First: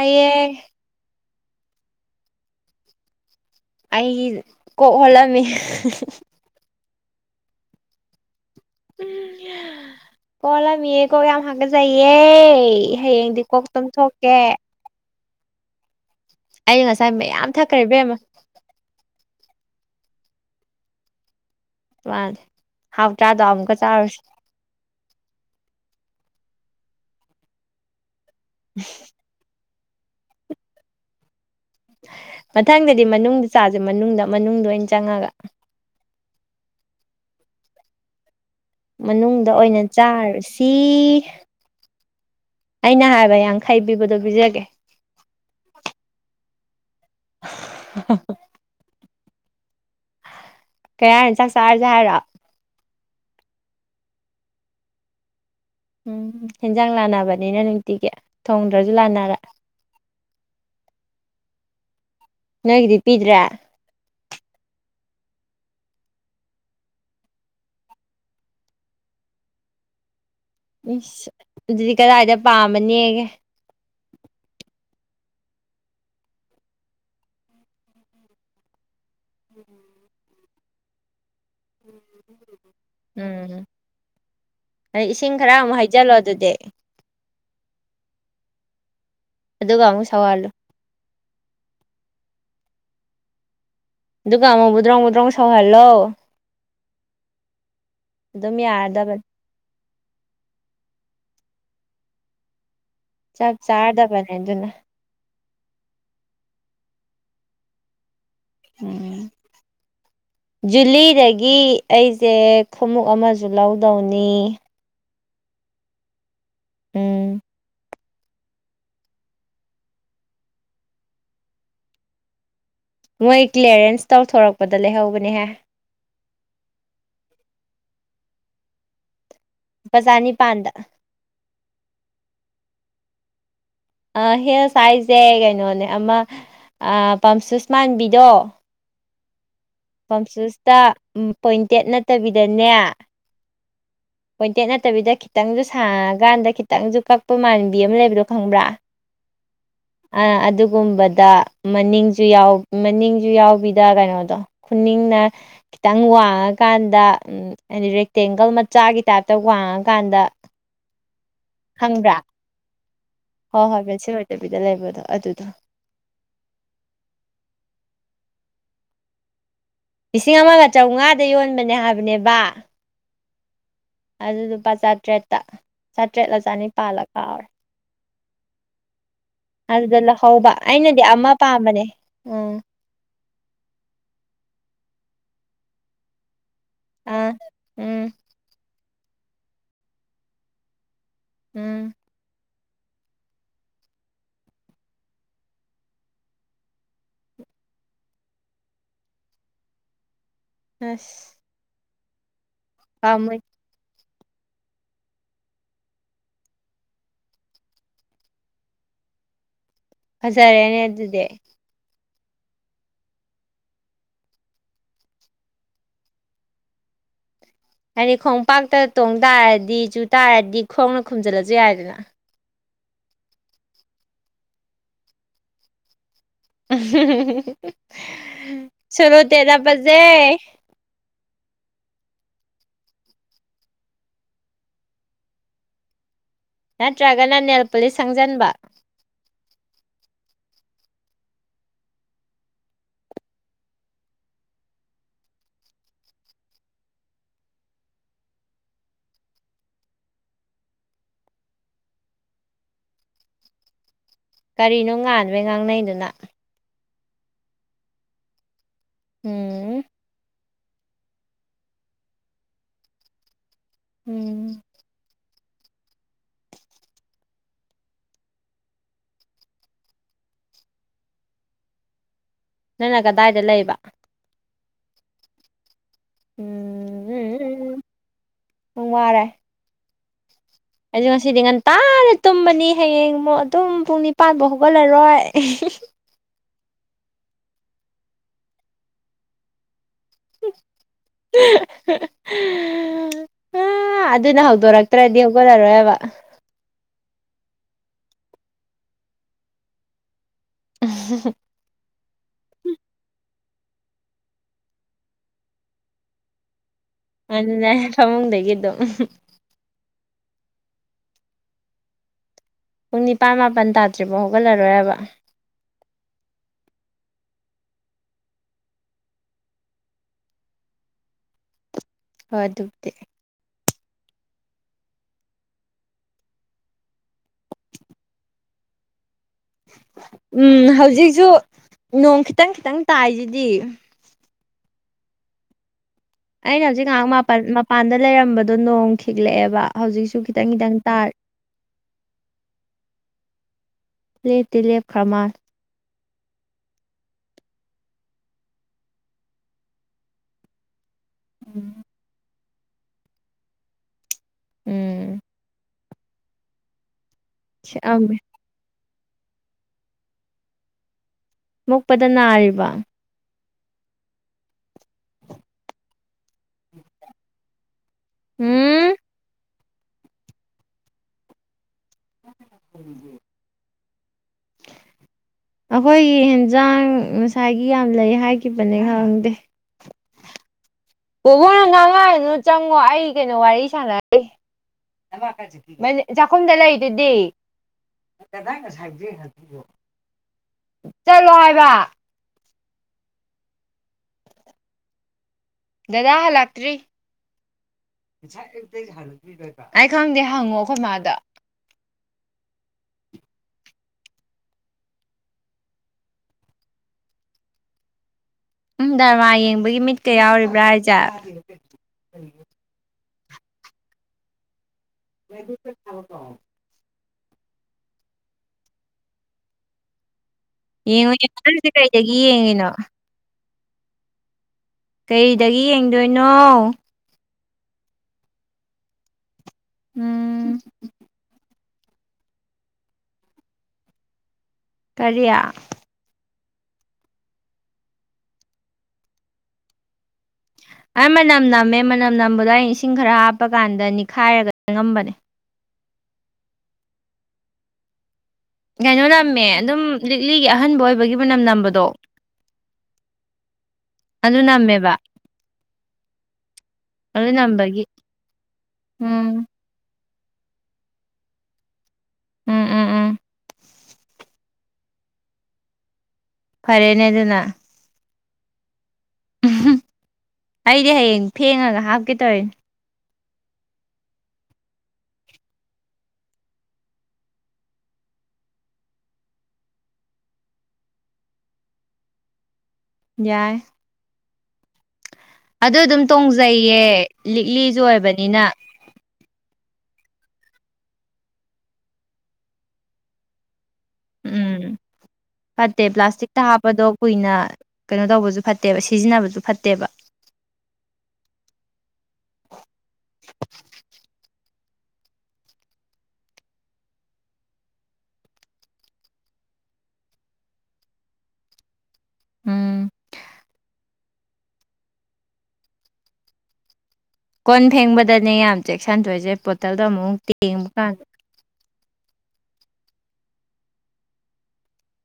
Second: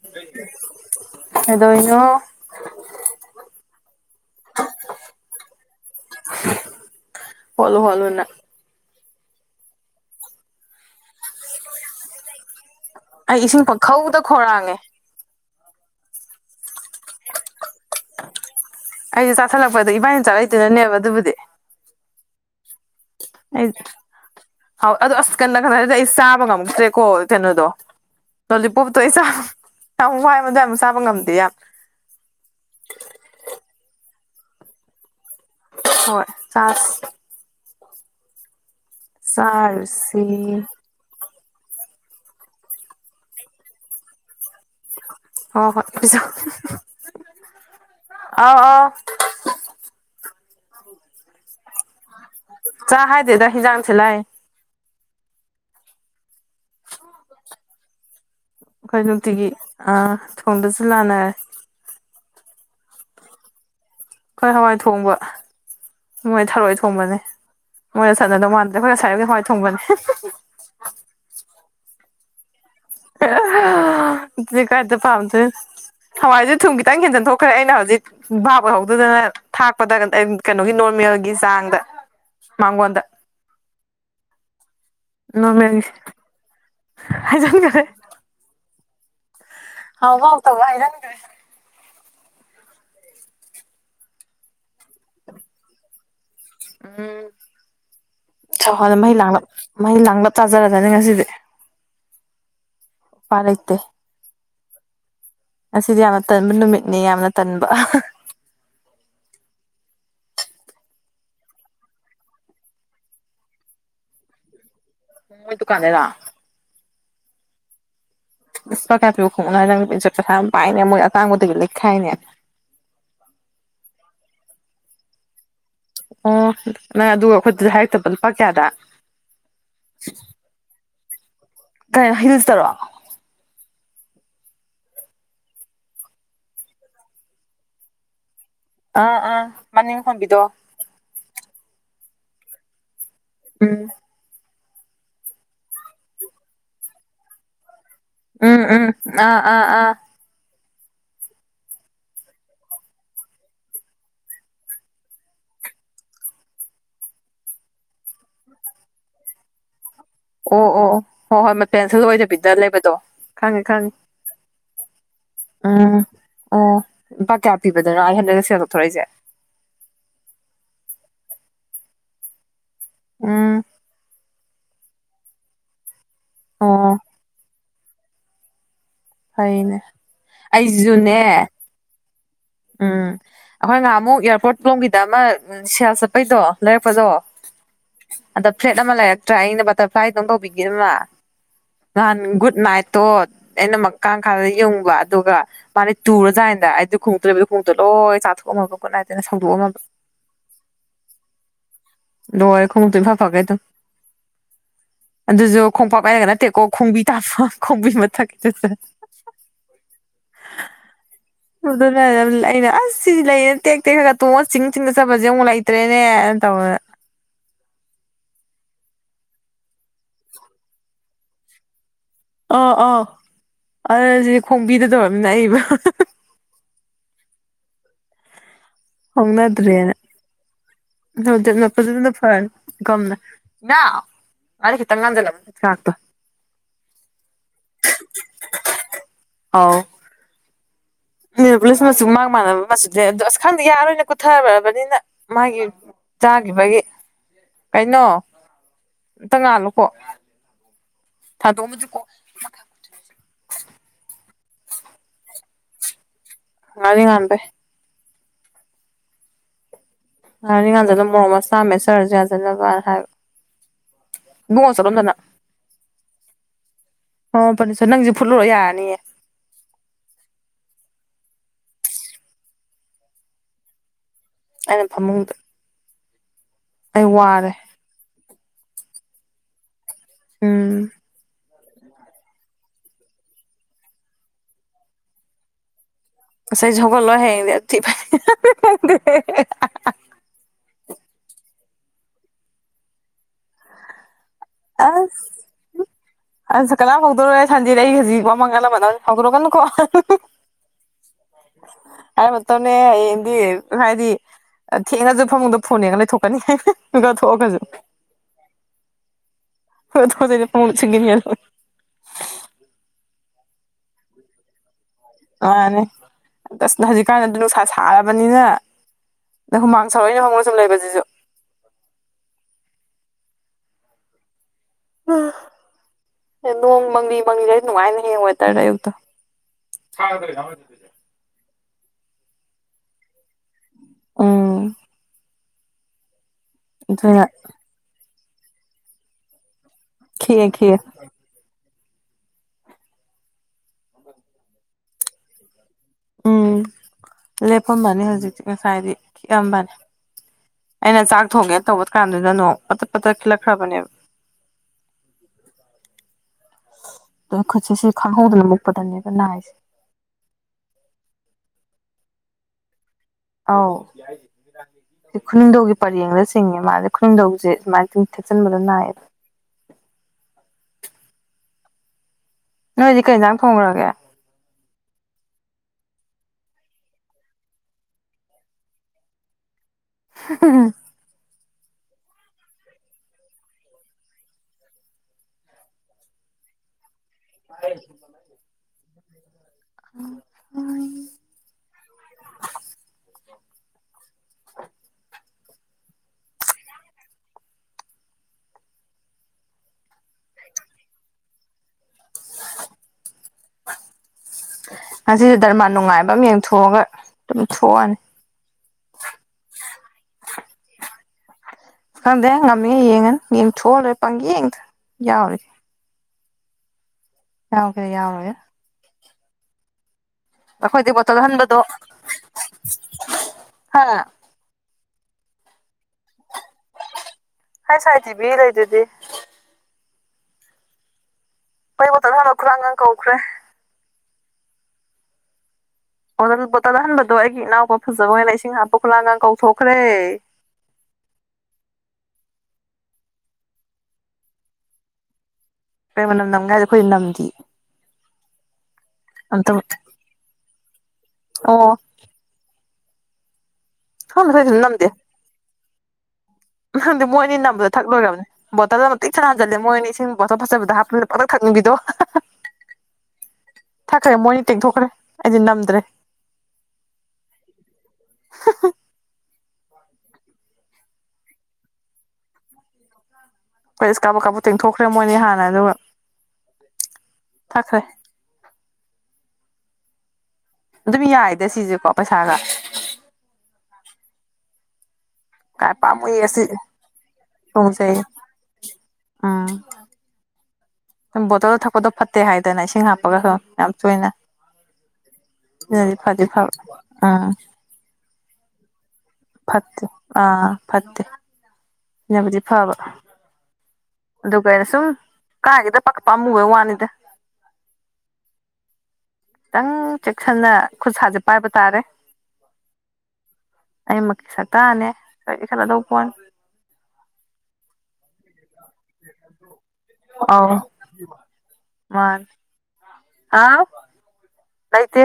ꯍꯥꯏꯌꯦ ꯀꯩꯗꯣꯏꯅꯣ ꯑꯩꯒꯤ ꯀꯣꯛ ꯍꯣꯜꯂꯝꯃꯤ꯫ ꯍꯣꯠꯂꯨ ꯍꯣꯠꯂꯨ ꯅꯪ ꯀꯣꯛ ꯍꯣꯠꯂꯝꯃꯤꯌꯦ ꯀꯣꯛ ꯌꯥꯝ ꯍꯥꯥꯒꯠꯆꯩꯌꯦ ꯑꯩ ꯍꯌꯦꯡꯗꯤ ꯀꯣꯛ ꯏꯁꯤꯡ ꯄꯪꯈꯧꯗ ꯇꯨꯝꯊꯣꯛꯀꯦ ꯈꯧꯔꯥꯡꯉꯦ ꯑꯩ ꯉꯁꯥꯏ ꯃꯌꯥꯝ ꯊꯛꯈ꯭ꯔꯦ ꯏꯕꯦꯝꯃ ꯑꯩꯖꯨ ꯆꯥꯁꯜꯂꯛꯄꯗ ꯏꯕꯥꯅꯤ ꯆꯔꯛꯏꯗꯨꯅꯅꯦꯕ ꯑꯗꯨꯕꯨꯗꯤ ꯌꯥꯗꯦ ꯍꯥꯎꯇꯔꯥ ꯑꯗꯣ ꯑꯃꯨꯛꯀꯥ ꯆꯥꯔꯨꯁꯦ ꯑꯥꯎ ꯑꯗꯣ ꯑꯁ ꯀꯟꯅꯀꯟꯅꯗꯤ ꯑꯩ ꯆꯥꯕ ꯉꯝꯃꯛꯇ꯭ꯔꯦꯀꯣ ꯀꯩꯅꯣꯗꯣ ꯂꯣꯂꯤꯄꯣꯞꯇꯣ ꯑꯩꯥ ꯆꯥꯕ ꯌꯥꯝ ꯋꯥꯏꯌꯦꯕ ꯑꯗꯨ ꯌꯥꯝ ꯆꯥꯕ ꯉꯝꯗꯦ ꯌꯥꯝ ꯃꯊꯪꯗꯗꯤ ꯃꯅꯨꯡꯗ ꯆꯥꯖꯦ ꯃꯅꯨꯡꯗ ꯃꯅꯨꯡꯗ ꯑꯣꯏꯅ ꯆꯪꯉꯒ ꯍꯣꯏ ꯆꯥꯁꯤ ꯃꯅꯨꯡꯗ ꯑꯣꯏꯅ ꯆꯥꯔꯨꯁꯤ ꯆꯥꯔꯨꯁꯤ ꯑꯩꯅ ꯍꯥꯏꯕ ꯌꯥꯡꯈꯩ ꯄꯤꯕꯗꯣ ꯄꯤꯖꯒꯦ ꯍꯣ ꯍꯣꯏ ꯄꯤꯖꯧ ꯑꯥꯎ ꯑꯥꯎ ꯀꯩ ꯍꯥꯏꯅꯣ ꯆꯥꯛ ꯆꯥꯔꯖꯤ ꯍꯥꯏꯔꯣ ꯆꯥ ꯍꯥꯏꯗꯦꯗ ꯍꯤꯟꯖꯥꯡ ꯊꯤꯜ ꯂꯥꯛꯏꯅꯤ ꯎꯝ ꯍꯤꯟꯖꯥꯡ ꯂꯥꯟꯅꯕꯅꯤꯅ ꯅꯨꯡꯇꯤꯒꯤ ꯊꯣꯡꯗ꯭ꯔꯁꯨ ꯑꯈꯣꯏ ꯂꯥꯟꯅꯔꯦ ꯅꯨꯡꯇꯤꯒꯤ ꯑꯥ ꯊꯣꯡꯗꯁꯨ ꯂꯥꯟꯅꯔꯦ ꯅꯣꯏꯒꯤꯗꯤ ꯄꯤꯗ꯭ꯔꯦ ꯑꯈꯣꯏ ꯍꯋꯥꯏ ꯊꯣꯡꯕ ꯃꯣꯏ ꯊꯔꯣꯏ ꯊꯣꯡꯕꯅꯦ ꯃꯣꯏꯗ ꯆꯟꯅꯗꯧ ꯃꯥꯟꯗ‌꯭ꯔꯦ ꯃꯣꯏ ꯉꯁꯥꯏ ꯌꯨꯛꯀꯤ ꯍꯋꯥꯏ ꯊꯣꯡꯕꯅꯦ ꯏꯁ ꯑꯗꯨꯗꯤ ꯀꯗꯥꯏꯗ ꯄꯥꯝꯃꯅꯦꯒꯦ ꯑꯗꯨꯗꯤ ꯀꯔꯥꯏꯗ ꯄꯥꯝꯗꯣꯏꯕ ꯍꯋꯥꯏꯖꯨ ꯊꯨꯝ ꯈꯤꯇꯪ ꯍꯦꯟꯖꯤꯟ ꯊꯣꯛꯈ꯭ꯔꯦ ꯑꯩꯅ ꯍꯧꯖꯤꯛ ꯚꯥꯞ ꯑꯣꯏꯍꯧꯗꯗꯅ ꯊꯥꯛꯄꯗ ꯑꯟ ꯀꯩꯅꯣꯒꯤ ꯅꯣꯔꯃꯦꯜꯒꯤ ꯆꯥꯡ ꯎꯝ ꯑꯩ ꯏꯁꯤꯡ ꯈꯔ ꯑꯃꯨꯛ ꯅꯣꯔꯃꯦꯜꯒꯤ ꯍꯩꯖꯜꯂꯣ ꯑꯗꯨꯗꯤ [unintelligible] ꯑꯗꯨꯒ ꯑꯃꯨꯛ ꯍꯥꯎꯕ ꯁꯧꯍꯜꯂꯨ ꯍꯥꯎꯇꯕꯔ ꯍꯥꯏꯃꯟꯒ꯭ꯔꯦ ꯗꯨꯒ ꯑꯃꯨꯛ ꯕꯨꯗ꯭ꯔꯣꯡ ꯕꯨꯗ꯭ꯔꯣꯡ ꯁꯧꯍꯜꯂꯣ ꯎꯝ ꯑꯗꯨꯝ ꯊꯥꯎꯍꯥꯜꯂ ꯃꯩ ꯌꯥꯔꯗꯕꯅꯤ ꯂꯥꯛꯑꯒ ꯃꯩ ꯂꯥꯡꯃꯥ ꯆꯥꯖꯔꯖꯅꯤ ꯉꯁꯤꯗꯤ ꯎꯄꯥꯏ ꯆꯞ ꯂꯩꯇꯦ ꯆꯥꯔꯗꯕꯅꯦ ꯑꯗꯨꯅ ꯑꯁꯤꯗꯤ ꯌꯥꯝꯅ ꯇꯟꯕ ꯅꯨꯃꯤꯠꯅꯤ ꯌꯥꯝꯅ ꯇꯟꯕ [inaudible] ꯖꯤꯂꯤꯗꯒꯤ ꯑꯩꯖꯦ ꯈꯨꯃꯨꯛ ꯑꯃꯖꯨ ꯂꯧꯗꯧꯅꯤ ꯎꯝ ꯃꯣꯏ ꯗꯨꯀꯥꯟꯗꯩꯔꯥ ꯎꯝ [unintelligible] ꯃꯣꯏ ꯀ꯭ꯂꯤꯌꯥꯔꯦꯟꯁ ꯇꯧꯊꯣꯔꯛꯄꯗ ꯂꯩꯍꯧꯕꯅꯦꯍꯦ ꯑꯣ ꯅꯪ ꯑꯗꯨꯒ ꯑꯈꯣꯏꯗꯖꯨ ꯍꯥꯏꯔꯛꯇꯕ ꯂꯨꯄꯥ ꯀꯌꯥꯗ ꯂꯨꯄꯥ ꯆꯥꯅꯤꯄꯥꯟꯗ ꯀꯩ ꯍꯤꯜꯁꯇꯔꯣ ꯑꯥ ꯍꯦꯜꯁ ꯍꯥꯏꯖꯦ ꯀꯩꯅꯣꯅꯦ ꯑꯃ ꯑ ꯄꯝꯁꯨꯁ ꯃꯥꯟꯕꯤꯗꯣ ꯑꯥ ꯑꯥ ꯃꯅꯤꯡ ꯍꯣꯟꯕꯤꯗꯣ ꯄꯝꯁꯨꯁꯇ ꯎꯝ ꯄꯣꯏꯟꯇꯦꯠ ꯅꯠꯇꯕꯤꯗꯅꯦ ꯎꯝ ꯄꯣꯏꯟꯇꯦꯠ ꯅꯠꯇꯕꯤꯗ ꯈꯤꯇꯪꯖꯨ ꯁꯥꯥꯡꯉꯒꯥꯟꯗ ꯈꯤꯇꯪꯖꯨ ꯀꯛꯄ ꯃꯥꯟꯕꯤ ꯑꯃ ꯂꯩꯕꯗꯣ ꯎꯝ ꯎꯝ ꯑꯥ ꯑꯥ ꯑꯥ ꯑꯥ ꯑꯗꯨꯒꯨꯝꯕꯗ ꯃꯅꯤꯡꯖꯨ ꯌꯥꯎ ꯃꯅꯤꯡꯖꯨ ꯌꯥꯎꯕꯤꯗ ꯀꯩꯅꯣꯗꯣ ꯈꯨꯅꯤꯡꯅ ꯈꯤꯇꯪ ꯋꯥꯡꯉꯀꯥꯟꯗ ꯎꯝ ꯔꯦꯛꯇꯦꯡꯒꯜ ꯃꯠ ꯆꯥꯒꯤ ꯇꯥꯏꯞꯇ ꯋꯥꯡꯉꯀꯥꯟꯗ ꯑꯣ ꯑꯣ ꯑꯣ ꯍꯣꯏ ꯍꯣꯏ ꯃꯠ ꯄꯦꯟꯁꯤꯜ ꯈꯪꯕ꯭ꯔꯥ ꯑꯣꯏꯗꯕꯤꯗ ꯂꯩꯕꯗꯣ ꯈꯪꯉꯦ ꯍꯣꯏ ꯍꯣꯏ ꯈꯪꯉꯦ ꯄꯦꯟꯁꯤꯜ ꯑꯣꯏꯗꯕꯤꯗ ꯂꯩꯕꯗꯣ ꯑꯗꯨꯗꯣ ꯎꯝ ꯑꯣ ꯂꯄꯥꯥꯛ ꯀꯌꯥ ꯄꯤꯕꯗꯅꯣ ꯑꯩ ꯍꯟꯗꯛꯛꯇ ꯁꯦꯜ ꯇꯣꯛꯊꯣꯔꯛꯏꯁꯦ ꯂꯤꯁꯤꯡ ꯑꯃꯒ ꯆꯥꯝꯃꯉꯥꯗ ꯌꯣꯟꯕꯅꯦ ꯍꯥꯏꯕꯅꯦꯕ ꯎꯝ ꯑꯗꯨꯗꯨꯄꯥ ꯆꯥꯇ꯭ꯔꯦꯠꯇ ꯆꯥꯇ꯭ꯔꯦꯠꯂ ꯑꯣ ꯆꯅꯤꯄꯥꯥꯜꯂꯒ ꯀꯥꯎꯔꯦ ꯐꯩꯅꯦ ꯑꯗꯨꯗ ꯂꯧꯍꯧꯕ ꯑꯩꯅꯗꯤ ꯑꯩꯁꯤꯁꯨꯅꯦ ꯑꯃ ꯄꯥꯝꯕꯅꯦ ꯎꯝ ꯎꯝ ꯑꯩꯈꯣꯏ ꯉꯍꯥꯃꯨꯛ ꯏꯌꯥꯔꯄꯣꯔꯠꯂꯣꯝꯒꯤꯗ ꯑꯃ ꯁꯦꯜ ꯆꯠꯄꯩꯗꯣ ꯂꯩꯔꯛꯄꯗꯣ ꯑꯥ ꯎꯝ ꯑꯗ ꯐ꯭ꯂꯦꯠ ꯑꯃ ꯂꯩꯔꯛꯇ꯭ꯔꯥ ꯑꯩꯅ ꯕꯇꯔꯐ꯭ꯂꯥꯏꯗꯝ ꯇꯧꯕꯤꯒꯗꯃ ꯎꯝ ꯅꯥꯟ ꯅꯥꯏꯠꯇꯣ ꯑꯩꯅꯃꯛ ꯀꯥꯡꯈꯥꯗ ꯌꯨꯡꯕ ꯑꯗꯨꯒ ꯃꯥꯅꯦ ꯇꯨꯔꯗꯥꯏꯅꯗ ꯑꯩꯗ ꯇ꯭ꯔꯕꯗꯤꯣꯡꯗꯣ ꯂꯣꯏ ꯆꯥꯊꯣꯛꯑꯝꯃꯕ ꯈꯣꯠꯅꯏꯗꯅ ꯁꯪꯗꯣꯛꯑꯝꯃꯕ ꯑ ꯂ ꯑꯩꯈꯣꯏꯛꯇꯔꯤꯚꯞ ꯐꯒꯥꯏ ꯇꯣ ꯑꯗꯨꯁꯨ ꯈꯣꯡꯄꯥꯛ ꯍꯥꯏꯔꯒ ꯅꯠꯇꯦꯀꯣ ꯈꯣꯡꯕꯤ ꯇꯥꯄ ꯈꯣꯡꯕꯤ ꯃꯊꯛꯀꯤꯗꯨ ꯐꯖꯔꯦꯅꯦ ꯑꯗꯨꯗꯤ ꯑꯗꯨꯅ ꯑꯗꯨ ꯂꯩꯩꯅ ꯑꯁ ꯁꯤꯗꯤ ꯂꯩꯌꯦꯅ ꯇꯦꯛ ꯇꯦꯛ ꯈꯒ ꯇꯣꯡꯉꯒ ꯆꯤꯡ ꯆꯤꯡꯉ ꯆꯠꯄꯁꯦ ꯑꯃꯨꯛ ꯂꯩꯇ꯭ꯔꯦꯅꯦꯅ ꯇꯧꯕꯗ ꯍꯥꯏꯗꯤ ꯈꯣꯡꯄꯥꯛꯇ ꯇꯣꯡ ꯇꯥꯔꯗꯤ ꯆꯨ ꯇꯥꯔꯗꯤ ꯈꯣꯡꯅ ꯈꯨꯝꯖꯤꯜꯂꯁꯨ ꯌꯥꯏꯗꯅ ꯑꯥ ꯑꯥ ꯑꯗꯨ ꯁꯤ ꯈꯣꯡꯕꯤꯗ ꯇꯧꯔꯝꯅ ꯑꯩꯕ [unintelligible] ꯇꯦꯠ ꯍꯅꯗ꯭ꯔꯔꯤ ꯍꯥꯞꯄꯁꯦ ꯍꯧꯖꯤꯠꯅꯄꯗꯨꯗꯨꯅ ꯐꯔꯅꯤꯅ ꯑꯗ ꯇꯪꯥꯟꯗꯂꯥꯛ ꯅꯠꯇ꯭ꯔꯒꯅ ꯅꯦꯜ ꯄꯨꯂꯤ ꯁꯪꯖꯟꯕ ꯍꯥꯎ ꯄꯨꯂꯤꯁ ꯃꯆꯨ ꯃꯥꯥꯡ ꯃꯥꯟꯅꯕ ꯃꯆꯨꯗꯦ ꯑꯗꯣ ꯑꯁ ꯈꯪꯗ ꯌꯥꯔꯣꯏꯅ ꯀꯨꯊꯔꯔꯕꯅꯤꯅ ꯃꯥꯒꯤ ꯆꯥꯈꯤꯕꯒꯤ ꯀꯩꯅꯣ ꯑꯝꯇ ꯉꯥꯜꯂꯨꯀꯣ [unintelligible] ꯀꯔꯤꯅꯣ ꯉꯥꯥꯟꯕꯣꯏ ꯉꯥꯡꯅꯩꯗꯨꯅ ꯑꯅꯤ ꯉꯥꯟꯗꯦ ꯎꯝ ꯉ ꯅꯤꯡ ꯉꯥꯟꯖꯜꯂ ꯃꯣꯔꯣꯛ ꯑꯃ ꯆꯥꯝꯃꯦ ꯁꯔꯁꯨꯦ ꯌꯥꯟꯁꯤꯅꯕꯅ ꯍꯥꯏꯕ ꯎꯝ ꯏꯕꯨꯡꯉꯣ ꯆꯠꯂꯣꯝꯗꯅ ꯑꯣ ꯐꯅꯤꯁ ꯅꯪꯁꯦ ꯐꯨꯂꯨꯔ ꯌꯥꯔꯅꯤꯌꯦ ꯅꯪꯅ ꯀꯗꯥꯏꯗ ꯂꯩꯕ ꯑꯩꯅ ꯐꯃꯨꯡꯗ ꯑꯩ ꯋꯥꯔꯦ ꯅꯨꯡꯉꯔꯦ ꯎꯝ ꯑꯖꯤ ꯉꯁꯁꯤꯗꯤꯉꯅ ꯇꯥꯔꯦ ꯇꯨꯝꯕꯅꯤ ꯍꯌꯦꯡ ꯑꯃꯨꯛ ꯑꯗꯨꯝ ꯄꯨꯡ ꯅꯤꯄꯥꯟ ꯐꯥꯎ ꯍꯧꯒꯠꯂꯔꯣꯏ ꯁꯥꯏ ꯒꯣ ꯂꯣꯏ ꯍꯦꯗꯤꯤ ꯐ ꯑ ꯑꯗꯨꯗꯅ ꯍ ꯑꯁ ꯗꯔꯛꯇ꯭ꯔꯗꯤ ꯍꯒ ꯇꯔꯣꯏꯦꯕ ꯑꯁ ꯀꯅꯥ ꯍꯧꯗꯣꯔꯦ ꯁꯟꯗꯦꯗ ꯑꯩ ꯍꯧꯖꯤꯛ ꯋꯥ ꯃꯃꯥꯡꯜ ꯑꯃꯃꯟ ꯍꯧꯗꯣꯔꯛꯀꯅꯨꯀꯣ [unintelligible] ꯍꯥꯏ ꯠꯇꯅꯦ ꯏꯗꯤ ꯍꯥꯏꯗꯤ ꯊꯦꯡꯅꯁꯨ ꯐꯃꯨꯡꯗ ꯐꯣꯟ ꯌꯦꯦꯛꯉꯒ ꯂꯩꯊꯣꯛꯀꯅꯤ ꯃꯤꯀꯞ ꯊꯣꯛꯑꯒꯁꯨ ꯑꯗ ꯐꯃꯨꯡꯗꯒ ꯑꯗꯨꯣ ꯑꯣꯗꯗꯤ ꯐꯥꯎꯅ ꯆꯪꯒꯦꯅꯤ ꯌꯥ ꯄꯨꯡ ꯅꯤꯄꯥꯟ ꯃꯥꯄꯟ ꯇꯥꯗ꯭ꯔꯤꯐꯥꯎ ꯍꯧꯒꯠꯂꯔꯣꯏꯕ ꯃꯥꯅꯦꯁ ꯍꯧꯖꯤꯛꯀꯥꯟꯗ ꯑꯗꯨ ꯅꯨꯡꯁꯥ ꯁꯥꯔꯕꯅꯤꯅ ꯑꯗ ꯍꯨꯃꯥꯡ ꯁꯥꯎꯏꯅ ꯍꯧꯣꯡꯅ ꯁꯨꯝ ꯂꯩꯕꯁꯤꯁꯨ ꯍꯣꯏ ꯑꯗꯨꯗꯤ ꯅꯣꯡ ꯃꯪꯂꯤ ꯃꯪꯂꯤꯒꯩ ꯅꯨꯡꯉꯥꯏꯅ ꯍꯡꯉ ꯍꯥꯏꯇꯥꯔꯦ ꯑꯌꯨꯛꯇ ꯎꯝ ꯍꯧꯖꯤꯛꯁꯨ ꯅꯣꯡ ꯈꯤꯇꯪ ꯈꯤꯇꯪ ꯇꯥꯏꯁꯤꯗꯤ ꯎꯥ ꯑꯩꯅ ꯍꯧꯖꯤꯛ ꯉꯥꯏꯍꯥꯛ ꯑꯗꯨꯅ ꯃꯄꯥꯟ ꯃꯄꯥꯟꯗ ꯂꯩꯔꯝꯕꯗꯣ ꯅꯣꯡ ꯈꯤꯛꯂꯛꯑꯦꯕ ꯍꯧꯖꯤꯛꯁꯨ ꯈꯤꯛꯑꯦ ꯈꯤꯇꯪ ꯈꯤꯇꯪ ꯈꯤꯛꯑꯦ ꯇꯥꯔ ꯄ꯭ꯂꯦ ꯇꯂꯦꯞ ꯐꯔꯃꯥꯟ ꯎꯝ ꯂꯦꯞꯄꯝꯕꯅꯤ ꯍꯧꯖꯤꯛꯇꯤ ꯉꯁꯥꯏꯗꯤ ꯈꯤꯑꯝꯕꯅꯤ ꯑꯩꯅ ꯆꯥꯛ ꯊꯣꯡꯉꯦꯅ ꯇꯧꯕ ꯀꯥꯟꯗꯨꯗꯅꯣ ꯄꯠ ꯄꯠꯇꯠ ꯈꯤꯜꯂꯛꯈ꯭ꯔꯕꯅꯦꯕ ꯎꯝ ꯑꯗꯨꯣꯏ ꯈꯨꯠꯁꯦ ꯁꯤ ꯁꯛꯑꯝꯃꯦ ꯈꯪꯍꯧꯗꯅ ꯃꯨꯛꯄꯗꯅꯦꯕ ꯅꯥꯏꯁꯦ ꯃꯨꯛꯄꯗ ꯅꯥꯔꯤꯕ ꯑꯧ ꯈꯨꯅꯨꯡꯗꯧꯒꯤ ꯄꯔꯦꯡꯗ ꯆꯤꯡꯉꯦ ꯃꯥꯗꯤ ꯈꯨꯅꯨꯡꯗꯧꯁꯦ ꯁꯨꯃꯥꯏꯅ ꯊꯦꯠꯆꯟꯕꯗ ꯎꯝ ꯅꯥꯏꯌꯦꯕ ꯅꯣꯏꯗꯤ ꯀꯩꯗꯪ ꯐꯣꯡꯈ꯭ꯔꯒꯦ ꯑꯩꯈꯣꯏꯒꯤ ꯌꯦꯟꯖꯥꯡ ꯉꯁꯥꯏꯒꯤ ꯌꯥꯝ ꯂꯩ ꯍꯥꯏꯈꯤꯕꯅꯦ ꯈꯪꯪꯗꯦ ꯎꯝ ꯕꯣꯅ ꯉ ꯉꯥꯏꯅꯣ ꯆꯪꯉꯣ ꯑꯩ ꯀꯩꯅꯣ ꯋꯥꯔꯤ ꯁꯥꯟꯅꯦ ꯆꯥꯛꯈꯨꯝꯗ ꯂꯩꯔꯤꯗꯨꯗꯤ [inaudible] ꯗꯥꯏ ꯆꯠꯂꯣ ꯍꯥꯏꯕ ꯗꯗꯥ ꯂꯥꯛꯇ꯭ꯔꯤ ꯑꯩ ꯈꯪꯗꯦ ꯍꯪꯉꯣ ꯑꯩꯈꯣꯏ ꯃꯥꯗ ꯉꯁꯤꯁꯦ ꯗꯔꯃꯥ ꯅꯨꯡꯉꯥꯏꯕ ꯑꯃ ꯌꯦꯡꯊꯣꯛꯑꯒ ꯑꯗꯨꯝ ꯊꯣꯛꯑꯅꯤ ꯎꯝ ꯗꯔꯃꯥ ꯌꯦꯡꯕꯒꯤ ꯃꯤꯠꯀ ꯌꯥꯎꯔꯤꯕ꯭ꯔꯥ ꯍꯥꯏꯁꯦ ꯀꯗ ꯉꯝꯒ ꯌꯦꯡꯉ ꯌꯦ ꯆꯣꯜ꯭ꯔꯦ ꯄꯪ ꯌꯦꯡ [inaudible] ꯌꯥꯎꯒ꯭ꯔ ꯌꯥꯎꯒ ꯑꯩꯈꯣꯏꯗꯤ ꯌꯦꯡꯉꯨ ꯕꯣꯇꯜ ꯌꯦꯡꯉꯨ ꯍꯟꯕꯗꯣ ꯅꯪꯁꯦ ꯀꯩꯗꯒꯤ ꯌꯦꯡꯉꯤꯅꯣ ꯍꯥ ꯀꯩꯗꯒꯤ ꯌꯦꯡꯗꯣꯏꯅꯣ ꯍꯥꯏ ꯁꯥꯏ ꯇꯤꯕꯤ ꯂꯩꯗꯨꯗꯤ ꯎꯝ ꯃꯩ ꯕꯇꯜ ꯍꯜꯂꯛꯈ꯭ꯔꯥ ꯑꯉꯥꯡ ꯀꯧꯈ꯭ꯔꯦ ꯀꯔꯤꯌꯥ ꯑꯣꯇ ꯕꯣꯇꯜ ꯑꯍꯟꯕꯗꯣ ꯑꯩꯒꯤ ꯏꯅꯥꯎꯄꯥ ꯐꯖꯕ ꯑꯣꯏꯅ ꯏꯁꯤꯡ ꯍꯥꯞꯄ ꯈꯨꯠꯂꯥꯡꯒ ꯀꯧꯊꯣꯛꯈ꯭ꯔꯦ ꯑꯩ ꯃꯅꯝ ꯅꯝꯃꯦ ꯃꯅꯝ ꯅꯝꯕꯗꯣ ꯑꯩꯅ ꯏꯁꯤꯡ ꯈꯔ ꯍꯥꯞꯄ ꯀꯥꯟꯗ ꯅꯤꯈꯥꯏꯔꯒ ꯉꯝꯕꯅꯦ ꯀꯩꯩꯅꯣ ꯅꯝ ꯅꯝꯒꯥꯏꯗꯦ ꯑꯩꯈꯣꯏꯗꯤ ꯅꯝꯗꯤ ꯀꯩꯅꯣ ꯅꯝꯃꯦ ꯑꯝꯇ ꯑꯗꯨꯝ ꯂꯤꯛꯂꯤꯒꯤ ꯑꯍꯟꯕ ꯑꯣꯏꯕꯒꯤ ꯃꯅꯝ ꯑꯣ ꯅꯝꯕꯗꯣ ꯈꯪꯗꯦ ꯑꯗꯨ ꯑꯩꯈꯣꯏꯗꯤ ꯑꯗꯨꯝ ꯅꯝꯃꯦꯕ ꯝꯗꯤ ꯑꯗꯨ ꯃꯣꯏꯅ ꯅꯝꯕꯗ ꯅꯝꯕꯒꯤ ꯊꯛ ꯂꯣꯏꯔꯕꯅꯤ ꯇꯣꯜꯗ ꯑꯃ ꯃꯇꯛꯅ ꯎꯝ ꯍꯟꯜꯂ ꯃꯣꯏꯅꯤ ꯏꯁꯤꯡ ꯕꯣꯇꯜ ꯐꯖꯕꯗ ꯍꯥꯞꯄ ꯅꯣꯏꯅ ꯄꯇꯛ ꯊꯛꯅꯤꯡꯕꯤꯗꯣ ꯎꯝ ꯎꯝ ꯎꯝ ꯊꯛꯈ꯭ꯔꯦ ꯃꯣꯏꯅꯤ ꯇꯦꯡꯊꯣꯛꯈ꯭ꯔꯦ ꯑꯗꯨ ꯅꯝꯗ꯭ꯔꯦ ꯐꯔꯦꯅꯦ ꯑꯗꯨꯅ [unintelligible] ꯑꯩꯗꯤ ꯍꯌꯦꯡ ꯐꯦꯡꯉꯒ ꯍꯥꯞꯀꯦ ꯇꯧꯔꯤꯅꯦ ꯑꯩꯈꯣꯏ ꯏꯁ ꯀꯥꯞꯕ ꯀꯥꯞꯄ ꯇꯦꯡꯊꯣꯛꯈ꯭ꯔꯦ ꯃꯣꯏꯅꯤ ꯍꯥꯟꯅ ꯑꯗꯨꯒ ꯊꯛꯈ꯭ꯔꯦ ꯑꯗꯨꯝ ꯌꯥꯏꯗ ꯁꯤꯁꯦꯀꯣ ꯄꯩꯁꯥꯒ ꯌꯥꯏ ꯀꯥꯏ ꯑꯗꯨ ꯑꯗꯨꯝ ꯄꯥꯝꯃꯨꯏꯌꯦ ꯑꯁꯤ ꯇꯣꯡꯖꯩꯌꯦ ꯂꯤꯛꯂꯤꯁꯨ ꯇꯣꯡꯖꯩ ꯑꯣꯏꯕꯅꯤꯅ ꯎꯝ ꯕꯣꯇꯜꯗ ꯊꯛꯄꯗꯣ ꯐꯠꯇꯦ ꯍꯥꯏꯗꯅ ꯏꯁꯤꯡ ꯍꯥꯞꯄꯒꯁꯨ ꯌꯥꯝ ꯊꯣꯏꯅ ꯎꯝ ꯐꯠꯇꯦ ꯄ꯭ꯂꯥꯁꯇꯤꯛꯇ ꯐꯕ ꯍꯥꯞꯄꯗꯣ ꯎꯝ ꯀꯨꯏꯅ ꯀꯩꯅꯣ ꯇꯧꯕꯁꯨ ꯐꯠꯇꯦꯕ ꯁꯤꯖꯤꯟꯅꯕꯁꯨ ꯐꯠꯇꯦ ꯐꯠꯇꯦꯕ ꯑꯥ ꯐꯠꯇꯦ ꯅꯩꯅꯕꯗꯤ ꯐꯥꯕ ꯑꯗꯨꯒ ꯀꯩꯅ ꯁꯨꯝ ꯀꯥꯏꯒꯤꯗ ꯄꯛꯄꯝꯃꯨꯕꯩ ꯋꯥꯅꯤꯗ ꯈꯤꯇꯪ ꯆꯦꯛꯁꯤꯟꯅ ꯈꯨꯠꯁꯥꯁꯦ ꯄꯥꯏꯕ ꯇꯥꯔꯦ ꯎꯝ ꯑꯩꯃꯛꯀꯤ ꯁꯛꯇꯥꯛꯔꯅꯦ ꯁꯣꯏ ꯂꯤꯈꯠꯂꯗꯧꯕ ꯄꯣꯟ ꯀꯣꯟ ꯐꯦꯡꯕꯗꯅꯦ ꯌꯥꯝ ꯆꯦꯛꯁꯤꯟꯗꯣꯏꯁꯦ ꯕꯣꯇꯜꯗꯣ ꯑꯃꯨꯛ ꯇꯦꯡꯕ ꯀꯥꯟꯗ ꯃꯥꯥꯟꯅꯦ ꯍꯥꯎ ꯂꯩꯇꯦ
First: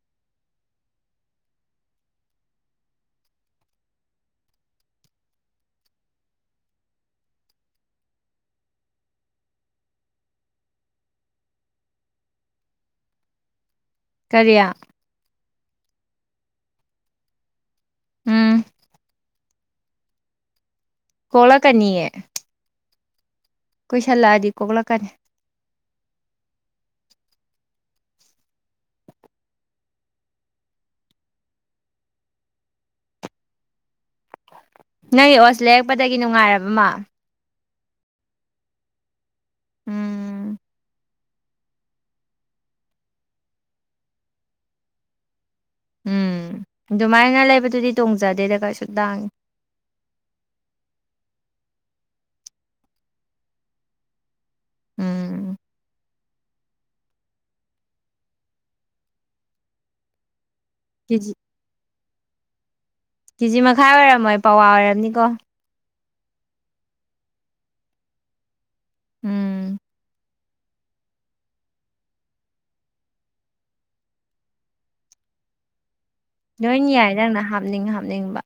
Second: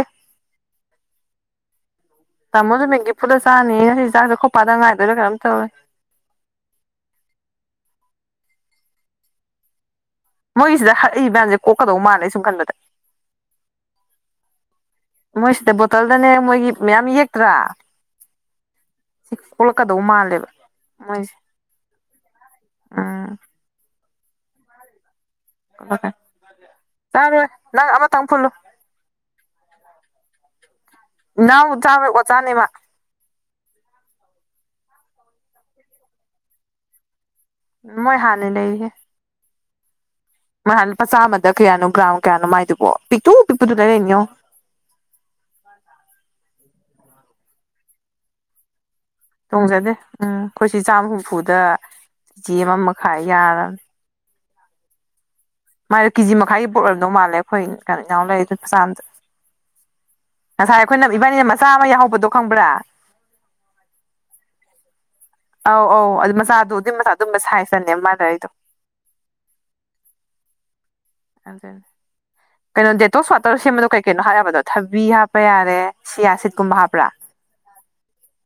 ꯇꯥꯃꯣꯁꯨ ꯃꯤꯡꯒꯤꯐꯨꯗ ꯆꯥꯔꯅꯤ ꯉꯁꯤ ꯆꯤꯟꯥꯡꯁꯦ ꯈꯣꯄꯗ ꯉꯥꯏꯗꯣꯏꯅ ꯀꯝ ꯇꯧꯔꯦ ꯃꯣꯏꯒꯤꯁꯤꯗ ꯍꯛꯏ ꯃꯌꯥꯝꯁꯦ ꯀꯣꯛꯀꯗꯧ ꯃꯥꯥꯟꯂꯦ ꯁꯨꯝ ꯈꯟꯕꯗ ꯀꯔꯤꯌꯥ ꯃꯣꯏꯁꯤꯗ ꯕꯣꯇꯜꯗꯅꯦ ꯃꯣꯏꯒꯤ ꯃꯌꯥꯝ ꯌꯦꯛꯇ꯭ꯔꯥ ꯎꯝ ꯀꯣꯛꯜꯂꯛꯀꯗꯧ ꯃꯥꯜꯂꯦꯕ ꯃꯣꯏꯁꯦ ꯍꯂ ꯀꯅꯤꯑꯦ [unintelligible] ꯎꯝ ꯀꯣꯏꯁꯜꯂꯛꯑꯗꯤ ꯀꯣꯛꯂꯛꯀꯅꯤ ꯇꯔꯦ ꯑꯃ ꯇꯝꯐꯨꯜꯂꯨ [unintelligible] ꯅꯅꯥ ꯆꯥ ꯑꯣ ꯆꯥꯅꯤꯃ [unintelligible] ꯅꯪꯒꯤ ꯑꯣꯁ ꯂꯩꯔꯛꯄꯗꯒꯤ ꯅꯨꯡꯉꯥꯏꯔꯕꯃ ꯃꯣꯏ ꯍꯥꯟ ꯂꯩꯍꯦ ꯎꯝ ꯅꯥꯟ ꯂꯨꯄꯥ ꯆꯝꯆꯥ ꯑꯃꯗ ꯀꯌꯥꯅꯣ ꯒ꯭ꯔꯥꯎꯝ ꯀꯌꯥꯅꯣ ꯃꯥꯏꯗꯨꯕꯣ ꯄꯤꯛꯇꯨ ꯄꯤꯛꯄꯗꯨꯅ ꯂꯩꯔꯤꯅꯤꯉꯣ ꯎꯝ ꯑꯗꯨꯃꯥꯏꯅ ꯂꯩꯕꯗꯨꯗꯤ ꯇꯣꯡꯖꯗꯦꯗ ꯀꯩꯁꯨ ꯇꯥꯡꯉꯤ ꯇꯣꯡꯖꯗꯦ ꯎꯝ ꯑꯩꯈꯣꯏ ꯁꯤ ꯆꯥꯝꯃ ꯍꯨꯝꯐꯨꯗ ꯀꯦꯖꯤ ꯑꯃ ꯃꯈꯥꯏ ꯌꯥꯔꯕꯅꯤ ꯎꯝ ꯃꯥꯥꯏꯣ ꯀꯦꯖꯤ ꯃꯈꯥꯏꯒꯤ ꯄꯣꯠꯂꯦꯝꯝꯗꯧ ꯃꯥꯜꯂꯦ ꯑꯩꯈꯣꯏ ꯀꯩꯅꯣ ꯏꯅꯥꯎ ꯂꯩ ꯑꯗꯨ ꯆꯥꯝꯗ ꯉꯁꯥꯏ ꯑꯩꯈꯣꯏꯅ ꯀꯦꯖꯤ ꯏꯕꯥꯅꯤꯅ ꯃꯆꯥ ꯑꯃ ꯌꯥꯎꯍꯧꯕꯗꯣ ꯈꯪꯕ꯭ꯔꯥ ꯀꯦꯖꯤ ꯃꯈꯥꯏ ꯑꯣꯏꯔꯝꯃꯣꯏ ꯄꯋꯥ ꯑꯣꯏꯔꯝꯅꯤꯀꯣ ꯑꯧ ꯑꯧ ꯑꯗꯨ ꯃꯆꯥꯗꯣ ꯑꯗꯨꯝ ꯃꯆꯥ ꯑꯗꯨꯝꯕ ꯁꯥꯏ ꯆꯅꯦ ꯃꯥꯗ ꯑꯩꯗꯣ ꯎꯝ ꯑꯗꯨ ꯀꯩꯅꯣ ꯗꯦꯇꯣꯁ ꯋꯥꯇꯔ ꯁꯦꯝꯕꯗꯣ ꯀꯩ ꯀꯩꯅꯣ ꯍꯥꯏꯔꯕꯗꯣ ꯊꯕꯤ ꯍꯥꯞꯄ ꯌꯥꯔꯦ ꯁꯤꯌꯥ ꯁꯤꯠꯀꯨꯝꯕ ꯅꯣꯏ ꯍꯥꯞꯄ꯭ꯔꯥ ꯌꯥꯏ ꯅꯪꯅ ꯍꯥꯞꯅꯤꯡ ꯍꯥꯞꯅꯤꯡꯕ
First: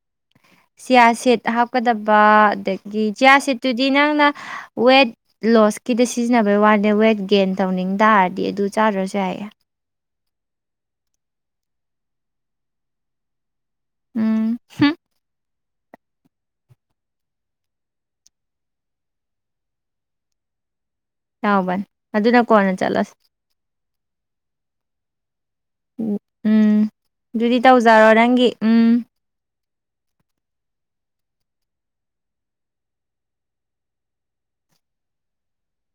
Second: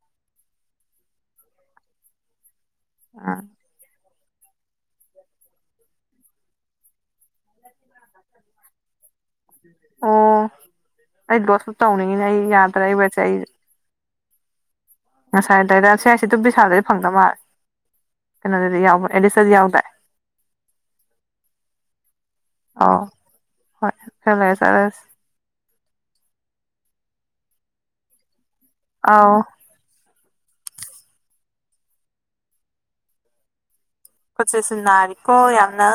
ꯆꯤꯌꯥ ꯁꯦꯠ ꯍꯥꯞꯀꯗꯕ ꯑꯗꯩ ꯒꯤ ꯆꯤꯌꯥ ꯑ ꯁꯤꯠꯇꯨꯗꯤ ꯅꯪꯅ ꯋꯦꯠ ꯂꯣꯁꯀꯤꯗ ꯁꯤꯖꯤꯟꯅꯕꯩ ꯋꯥꯅꯦ ꯋꯦꯠ ꯒꯦꯟ ꯇꯧꯅꯤꯡ ꯇꯥꯔꯗꯤ ꯑꯗꯨ ꯆꯥꯗꯔꯁꯨ ꯌꯥꯏꯌꯦ ꯑꯣ ꯑꯩ ꯂꯣ ꯁꯞ ꯇꯧꯅꯤꯡꯉꯤꯅꯦ ꯑꯩ ꯌꯥꯗ꯭ꯔꯏꯕꯠꯁꯦ ꯑꯩ ꯎꯝ ꯍꯨꯝ ꯉꯁꯥꯏꯗꯏꯗ ꯁꯤ ꯍꯥꯏꯁꯤ ꯑꯗꯨꯝ ꯄꯩꯁꯥꯗꯩ ꯐꯪꯗ ꯃꯥꯜ [inaudible] ꯀꯩꯅꯗꯤ ꯌꯥ ꯑꯦꯟꯗꯤꯁ ꯌꯥꯎꯕꯗ [unintelligible] ꯌꯥꯎꯕꯅꯤ ꯑꯗꯨꯅ ꯀꯣꯟꯅ ꯑꯧ ꯆꯠꯂꯁꯤ ꯍꯣꯏ ꯈꯔꯥ ꯂꯩꯔꯥ ꯆꯠꯂꯥꯁꯤ ꯎꯝ ꯑꯗꯨꯗꯤ ꯇꯧꯖꯔꯣ ꯅꯪꯒꯤ ꯎꯝ ꯑꯥꯎ ꯈꯨꯠꯁꯤꯁꯨ ꯅꯥꯔꯤꯀꯣ ꯌꯥꯝꯅꯥ